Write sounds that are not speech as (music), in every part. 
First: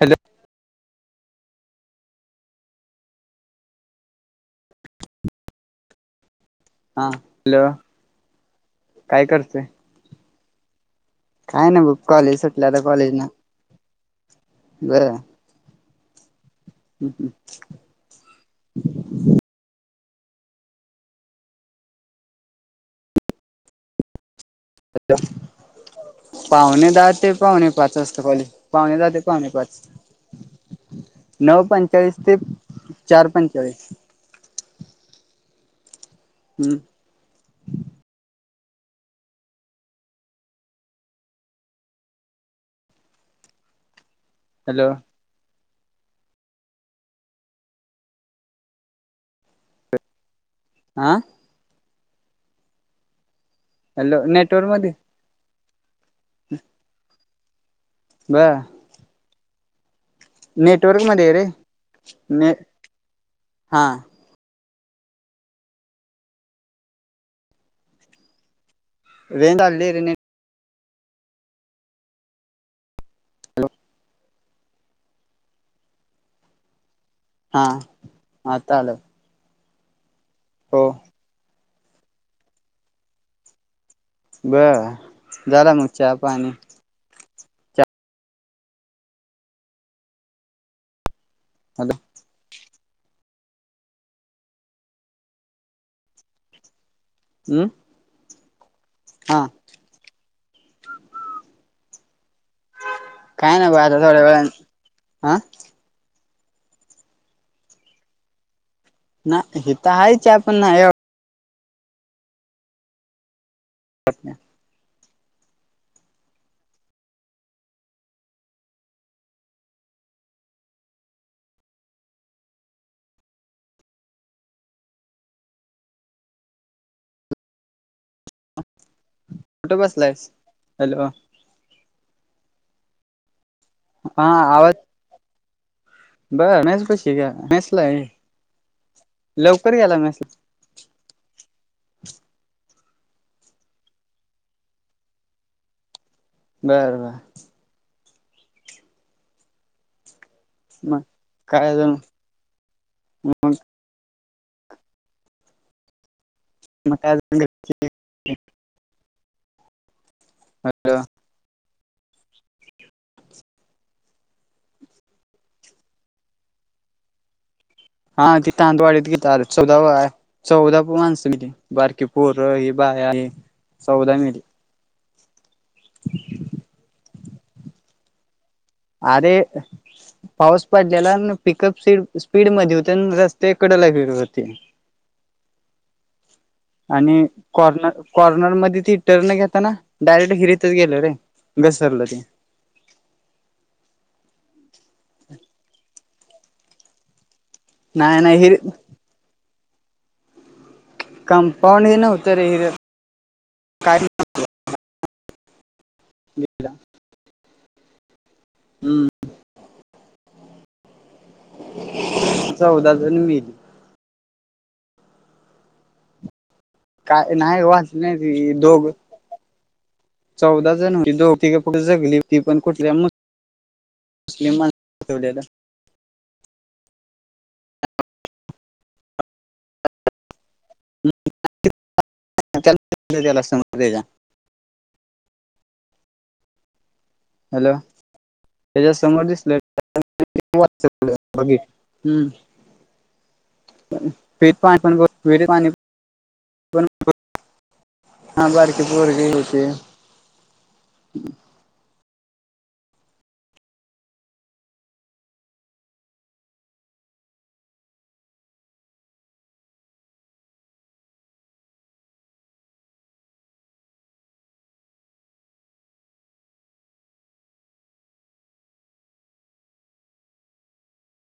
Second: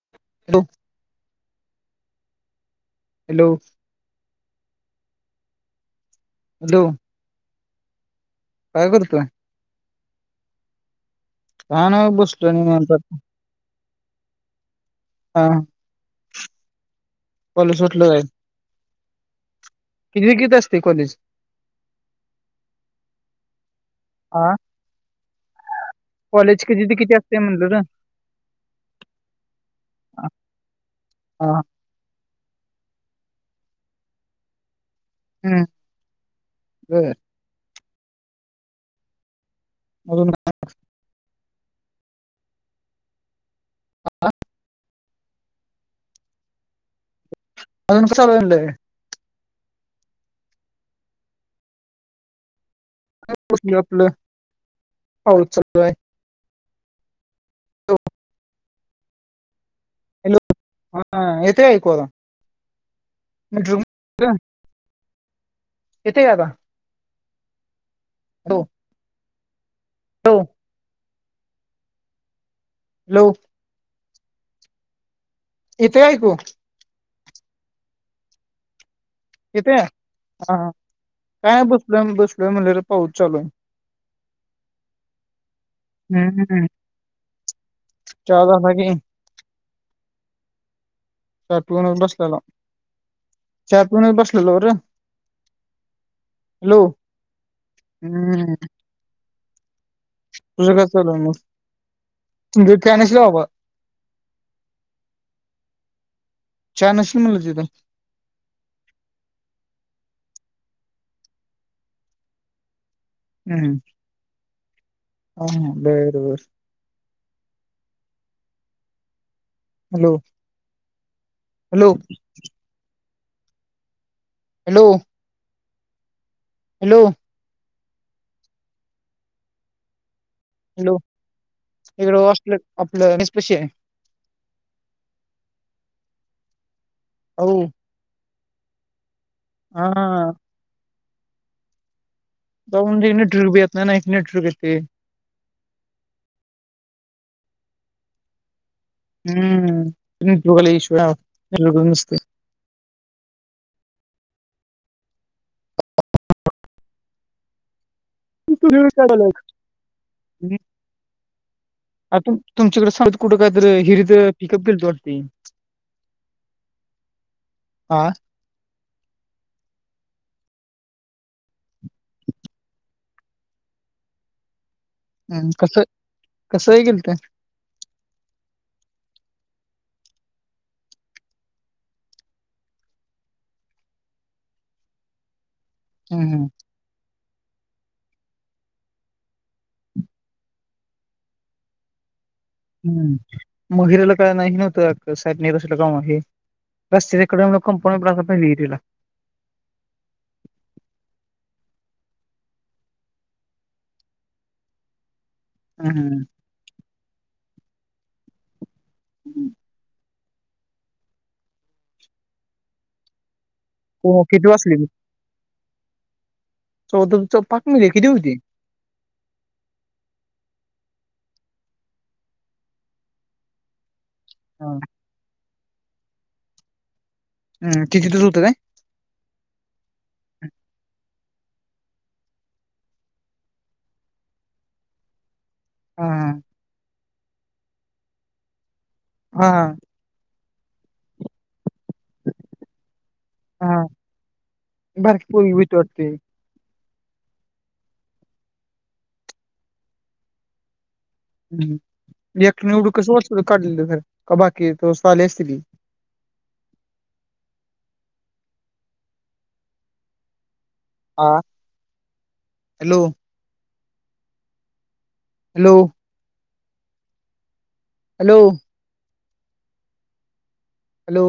Hello. Hello. Hello. हा hello काय करतेंय. काय ना ब नाय कॉलेज बसलोय सुटल्याता निवांत कॉलेज ना. बरं. आता हम् कॉलेज सुटलं हम्. कि विकत असते कॉलेज हा. (inaudible) कॉलेज किती पाहुणे ते किती जाते असते पाहुणे म्हणलं र पाच वाजता कॉली पाहुणे जाताते पाहुणे पाच वाजता. हा नऊ पंचाळीस ते चार पंचाळीस. हम्म. बर (inaudible) अजून. हा. हॅलो. अनक स्लवलेे. आ. आपलं हॅलो नेटवर्क मध्ये आवय. (inaudible) ब. हलो हा मध्ये रे येथऐकूता. ने हा इथे काता हो. वेंदालेर. लोक. इथे ऐकू. हा म चाल. किथे हा काय बसलं बसल म्हणलेर पाहत चालू आहे. ब झाला मुगच्या पाणी. हम्म चहा झाला की. स टू हॅलो बस लला चहा पिऊनच बसलेलो रे हॅलो हम्म हम (inaudible) हा तुझं कसं चालू आहे मग तुमचं काय नशील बाबा काय नाय बघ आता थोड्या वेळानं हा चहान शी (inaudible) म्हणत होत्यात नाय ते काय चहा पिऊन नाय एवढा हम हा बर बर हॅलो हॅलो हॅलो हॅलो कुठं बसलायस हॅलो इकड हॉस्टेल आपल मेसपशी आहे. हा आवाज बर मेसपशी का हो मेसला हाय. लवकर गेला हा मेसला रूम मधी नेटवर्क बी येत नाय ना इथ नेटवर्क येतंय बर बर हम नेटवर्क ला इश्यू मग आहे गावात नेटवर्कच नसतंय. हम (inaudible) म काय (inaudible) तु तुझं (unintelligible) आता तुमच्याकड सात कुठं काय तर हिरित पिकअप केलंत वाटत की? हा ते तांदुळवाडीत तीथ गेलत (inaudible) हाय चौदा ब माणसं मिली बारकी पोर ही बाया ही चौदा मेली. हम्म. कस कस हे गेलत्या? आरे. पाऊस पडलेला न पिकअप स्पीड स्पीड मध्ये होती अ रस्त्याच्या कडेला विहीर होती. (inaudible) हम हम आणि कॉर्नर कॉर्नर मध्ये ती टर्न घेताना डायरेक्ट हिरीतच गेल रे घसरल ते हम हिरोला काय माहीत नव्हतं वाटत साईड न रस्त्याचं काम हे रस्ते इकडून लोक पळत नाही घरात नाही आली हिर की तिला (inaudible) कमपाऊंड हे नव्हतं रे (inaudible) काय हम हम हम चौदा जण मेलीत. हो किती वाचलीत चौदाच्या काय चौदा नाही पाक मेली का वाचली किती जण नाही होती. ती दोघ चौदा जण होतीत दोघं तिघ कुठं जगली होतीत ती पण कुठल्या मधल्या हा. (inaudible) ठेवलेलं ह ते तिथंच होत काय? (inaudible) (inaudible) समज हा. हॅलो. त्याच्या समोर दिसलं हा त्यानं लगेच वाचवलं. (inaudible) हम्म. हा हा. ते पाणी बारकी विहिरीत पोरगी आणि (inaudible) भीती वाटते हा बारकी पोरं बी होती. हम्म. एकट्याने एवढं कस वाचवलं काढलेलं बाहेर का बाकी तोवर तर आली असतील की? (inaudible) हा hello. Hello. Hello. Hello.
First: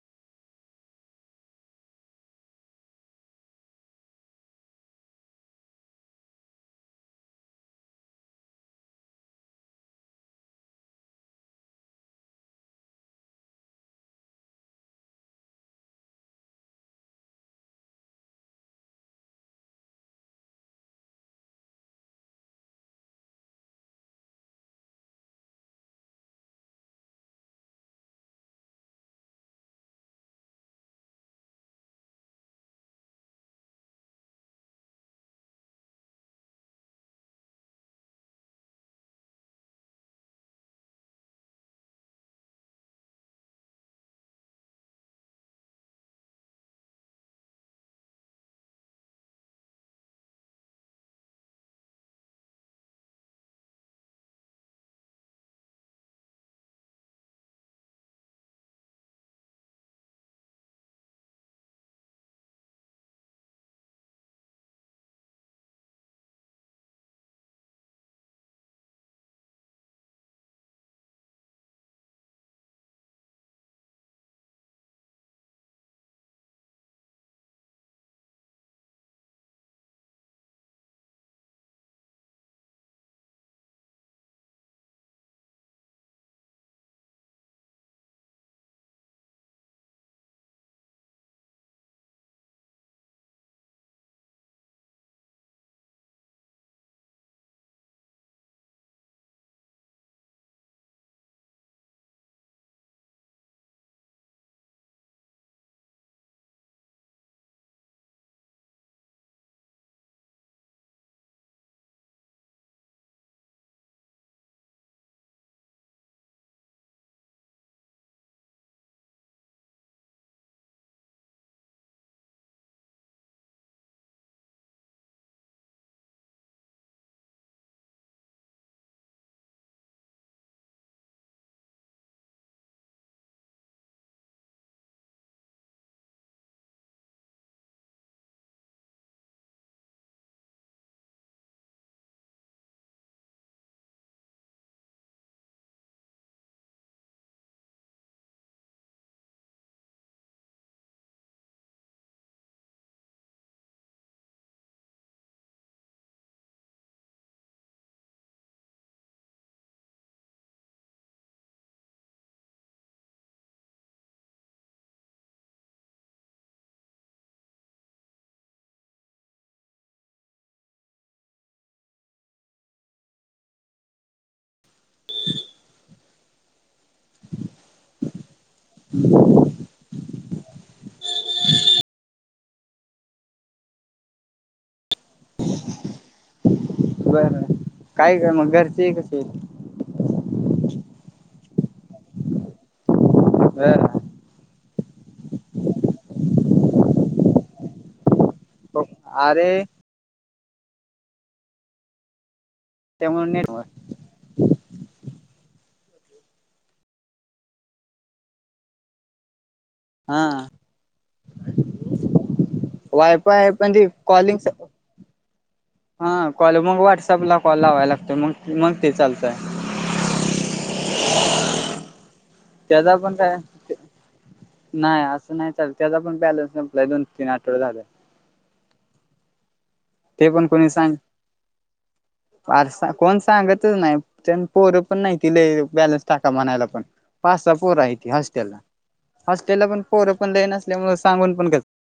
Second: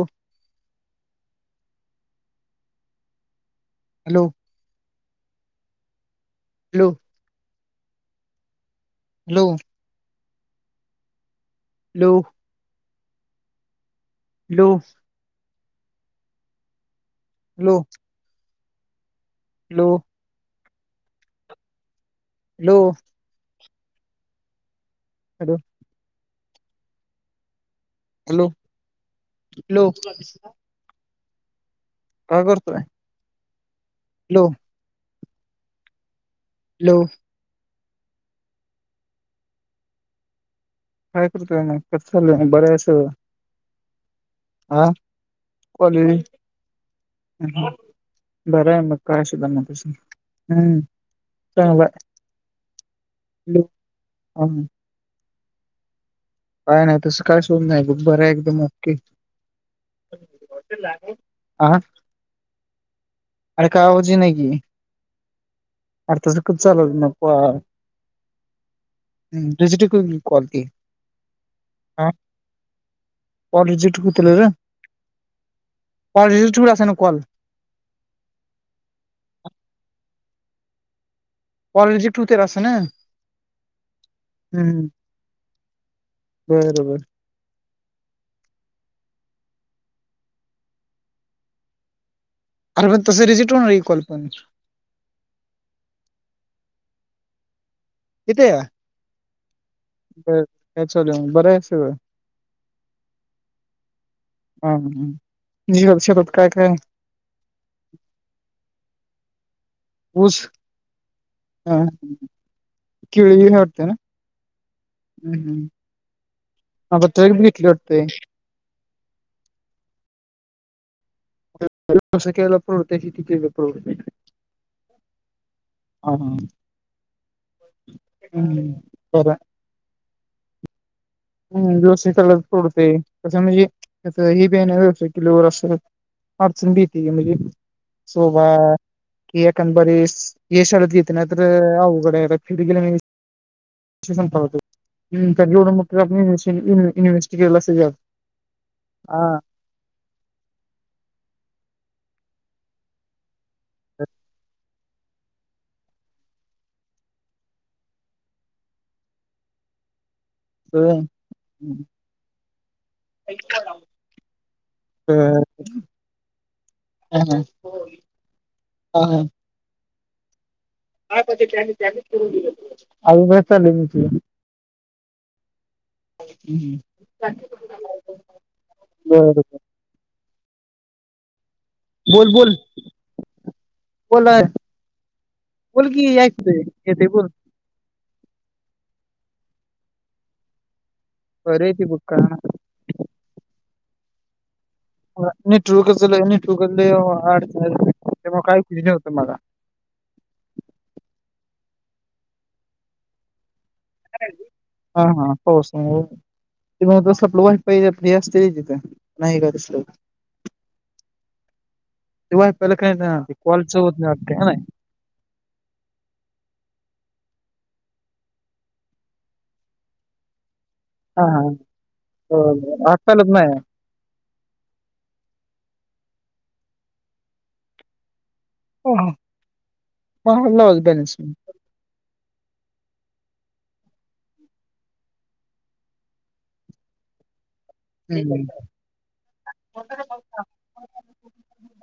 Hello. Hello. Hello. लो लो hello. Hello. Hello. Hello. Hello hello. काय करतोय? हॅलो. हॅलो. काय करताय मग कसं चाललंय बरं आहे मग सगळं. हं कॉल वी. बरं आहे मग काय शधा मग तस हम्म. चांगलं ह काय नाही तसं काय शोध नाहीय बरं आहे एकदम अक्की आं. अर कावाचीी नकीि. अर तचं कध चालत नक. हम् तझ टक कलते ह. कॉल रिजेक्ट हुतलं कॉल रिजेक्ट होईल अस ना कॉल. कॉल रिजेक्ट होतील असान हम्म. बर बर. अरे पण तस रिजेक्ट होणार आहे कॉल पण किती? बर काय चालू आहे मग बर आहे सगळं. हा म जव शेतात काय काय? (inaudible) ऊस ह किळी वारते ना? हम्म हम्म. आवतर घेतली वाटत? परत केल तर तस हुतंय की (unintelligible) हा. हम्म बरा. हम व्यवसाय कला पोडते तसं म्हणजे ही बिन व्यवसाय केल्यावर असत. ह चुंडीी त म्हे सो बा. की एख बरे येशळत घेते ना तर अघड फि गेले मी. कड. तर आप युनिव्हर्सट केला जाल हा. ह (inaudible) ह (inaudible) हो तर ह ह हा ह. टॅली टॅली करून आघड चालय मन तिला. (inaudible) हम बरं बरं. बोल बोल कोणहाय. बोल की ऐकतोय येतय बर बोल. काय ग मग घरचे कसेत. पररयची बु का. (unintelligible) ह.... नीटूचल नीतूकचा लई अडथळा हेबक आईक. फिरी होतं मला. अरे त्यामुळे नेटव. हा हा हो सर हो. ते तस आपलं वाई पाहि असते तिथे नाही का. (unintelligible) हआ. ते वायफायला काय नाही वायफाय पण कॉलच ती होत नाही वाटतं कॉलिंच. हाय नाही. हा कॉल मग व्हॉट्स कॉल लावायला लागतोय मग मग ते चालतंय. हा हा हो आता आलूस माय. नाय असं नाय चालतं त्याचा पण बॅलेन्स संपलाय दोन तीन आठवडे झालं. ह अहो लावा बॅलेन्स संपल. फारसा कोण सांगतच नाय तुम पोरं पण नाय ते ल बॅलेन्स टाका म्हणायला पण. पासब. पोर हाय ती होस्टेला होस्टेला पोरं पण लई नसल्या मूळ सांगून पण घेत ना (inaudible)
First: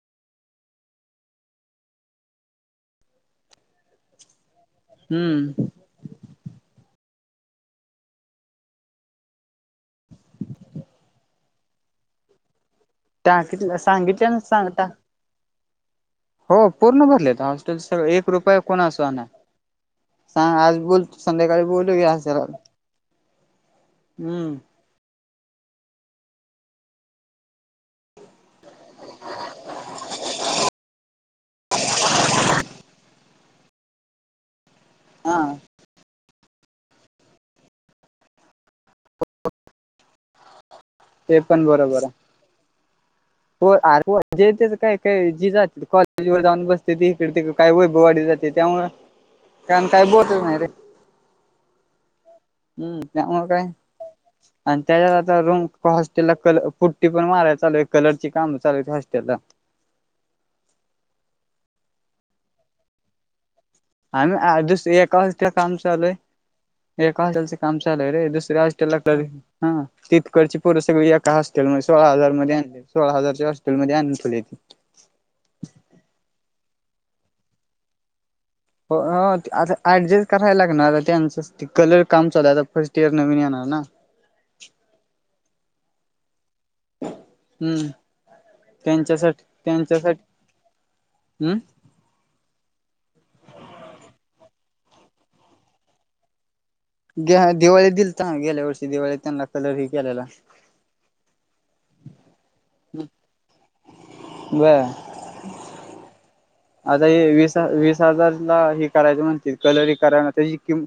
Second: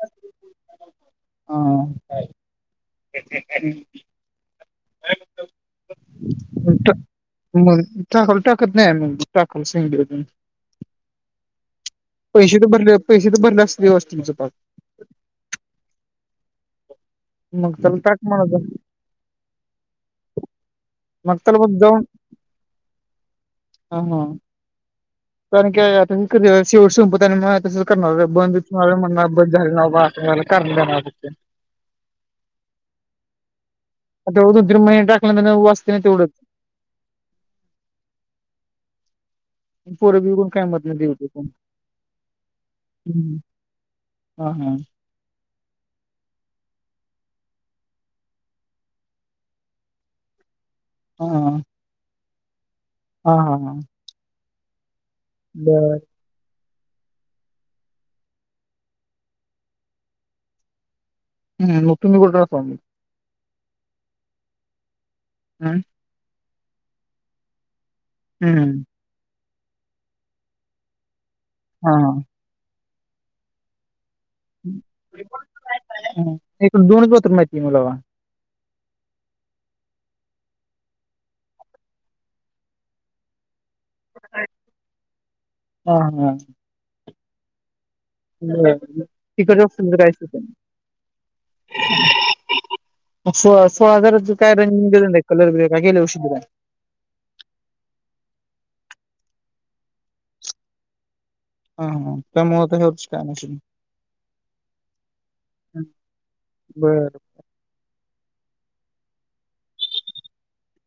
हा काय हम मग टाकूला टाकत नाही. आम्ही मग टाकायला सांगितल आम्ही पैसे तर भरले पैसे तर भरले टाकीतलं असतील व्यवस्थि च सांगितल्यान कॉल. सांगता हो पूर्ण भरले मग होस्टेल त्याला सगळे टाक एक रुपय म्हणायचं कोणा चा नाय सांग आज भी. बोलकी मग संध्याकाळी बोलू जरा. हाह. कारण की सी ओ संपत आलय तसंच करणार बंदच होणार बस झालं बा. त्याला करण देणार होतीत. (unintelligible) हॉटेलवर दोन तीन महिने टाकलं हा तर वाचतय नव तेवढंच. पोरगी बघून काय मदन देवच ते येतोय. पण बरोबर आहे हो अरे जेतच काय काय जी जात कॉलेज वर जाऊन बसतं. दी इकडे तिकड काय वैभवाडी जातंय त्या मुळ कारण काय बोलंच नाय रे. हा हा. हम त्यामुळ हा काय हा आणि त्याच्यात आता रूम बर होस्टेलला कल फुटी पण मारायच चालू कलरच काम चालू हाईत होस्टेलला हम मग तुम्ही कुठं राहताव. आम्ही आ दुसरी अकाउंटला ते काम हम्म चालूय एका हॉल कामचाल चालू आहे. रे दुसऱ्या हम्म होस्टेला पर हा तिकडची सगळी पोरं हॉस्टेल मध्ये हा सोळा हजार मध्ये आणत्यात सोळा हजारचे हॉस्टेलमध्ये आणका एकूण दोनच बाथरूम आहेत. की मला हो अ ते आता ऍडजेस्ट करायला लागणार. त्यांच कलर काम चालू आता फर्स्ट इयर नवीन येणार ना हा ह हम बरं तिथे गपचिप राहायचं. हम् असगर ज काय (unintelligible) े कलर बेगे हषीिर (unintelligible) ग दिवाळीत दिल तर गेल्या वर्षी दिवाळीत त्यांना कलर ह केलेला हा ह त्यामुळेळ तर हेच काय नाही बर आता हे वीसा व हजार हे करायच म्हण कलरी कराय त्या कि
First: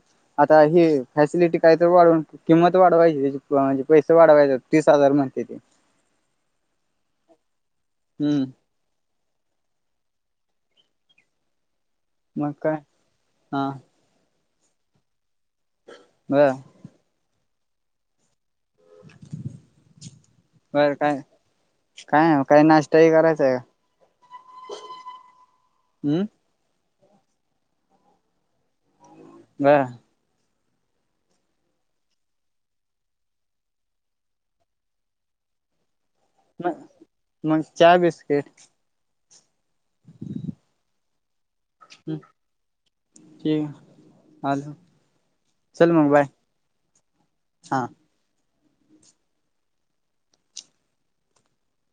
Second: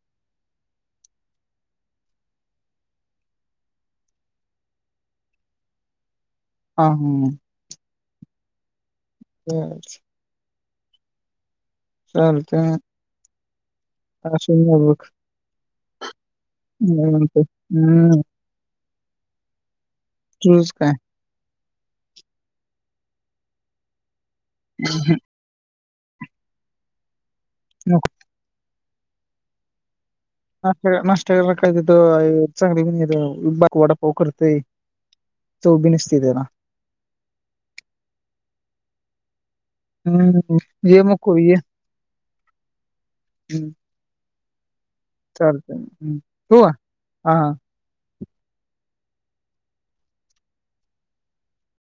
आता हे फॅसिलिटी काय तर वा पण किंमत वाढवायची त्या म्हणजे पैसे वाढवायचे तीस हजार म्हणते ते हा हम हम्म हम् मग चालतंय काय हा अस बक बर ह ते हम्म (inaudible) तूच काय काय काही नाश्ताही करायचा आहे का हम ह हम्म हो व (unintelligible) ना नाश् करायला काय तिथं चांगली बाद वडापाव करतेय चव बी नस म मग चहा बिस्किट हम्म य मुकवय हम्म आल. चालतंय ठेवू का हा.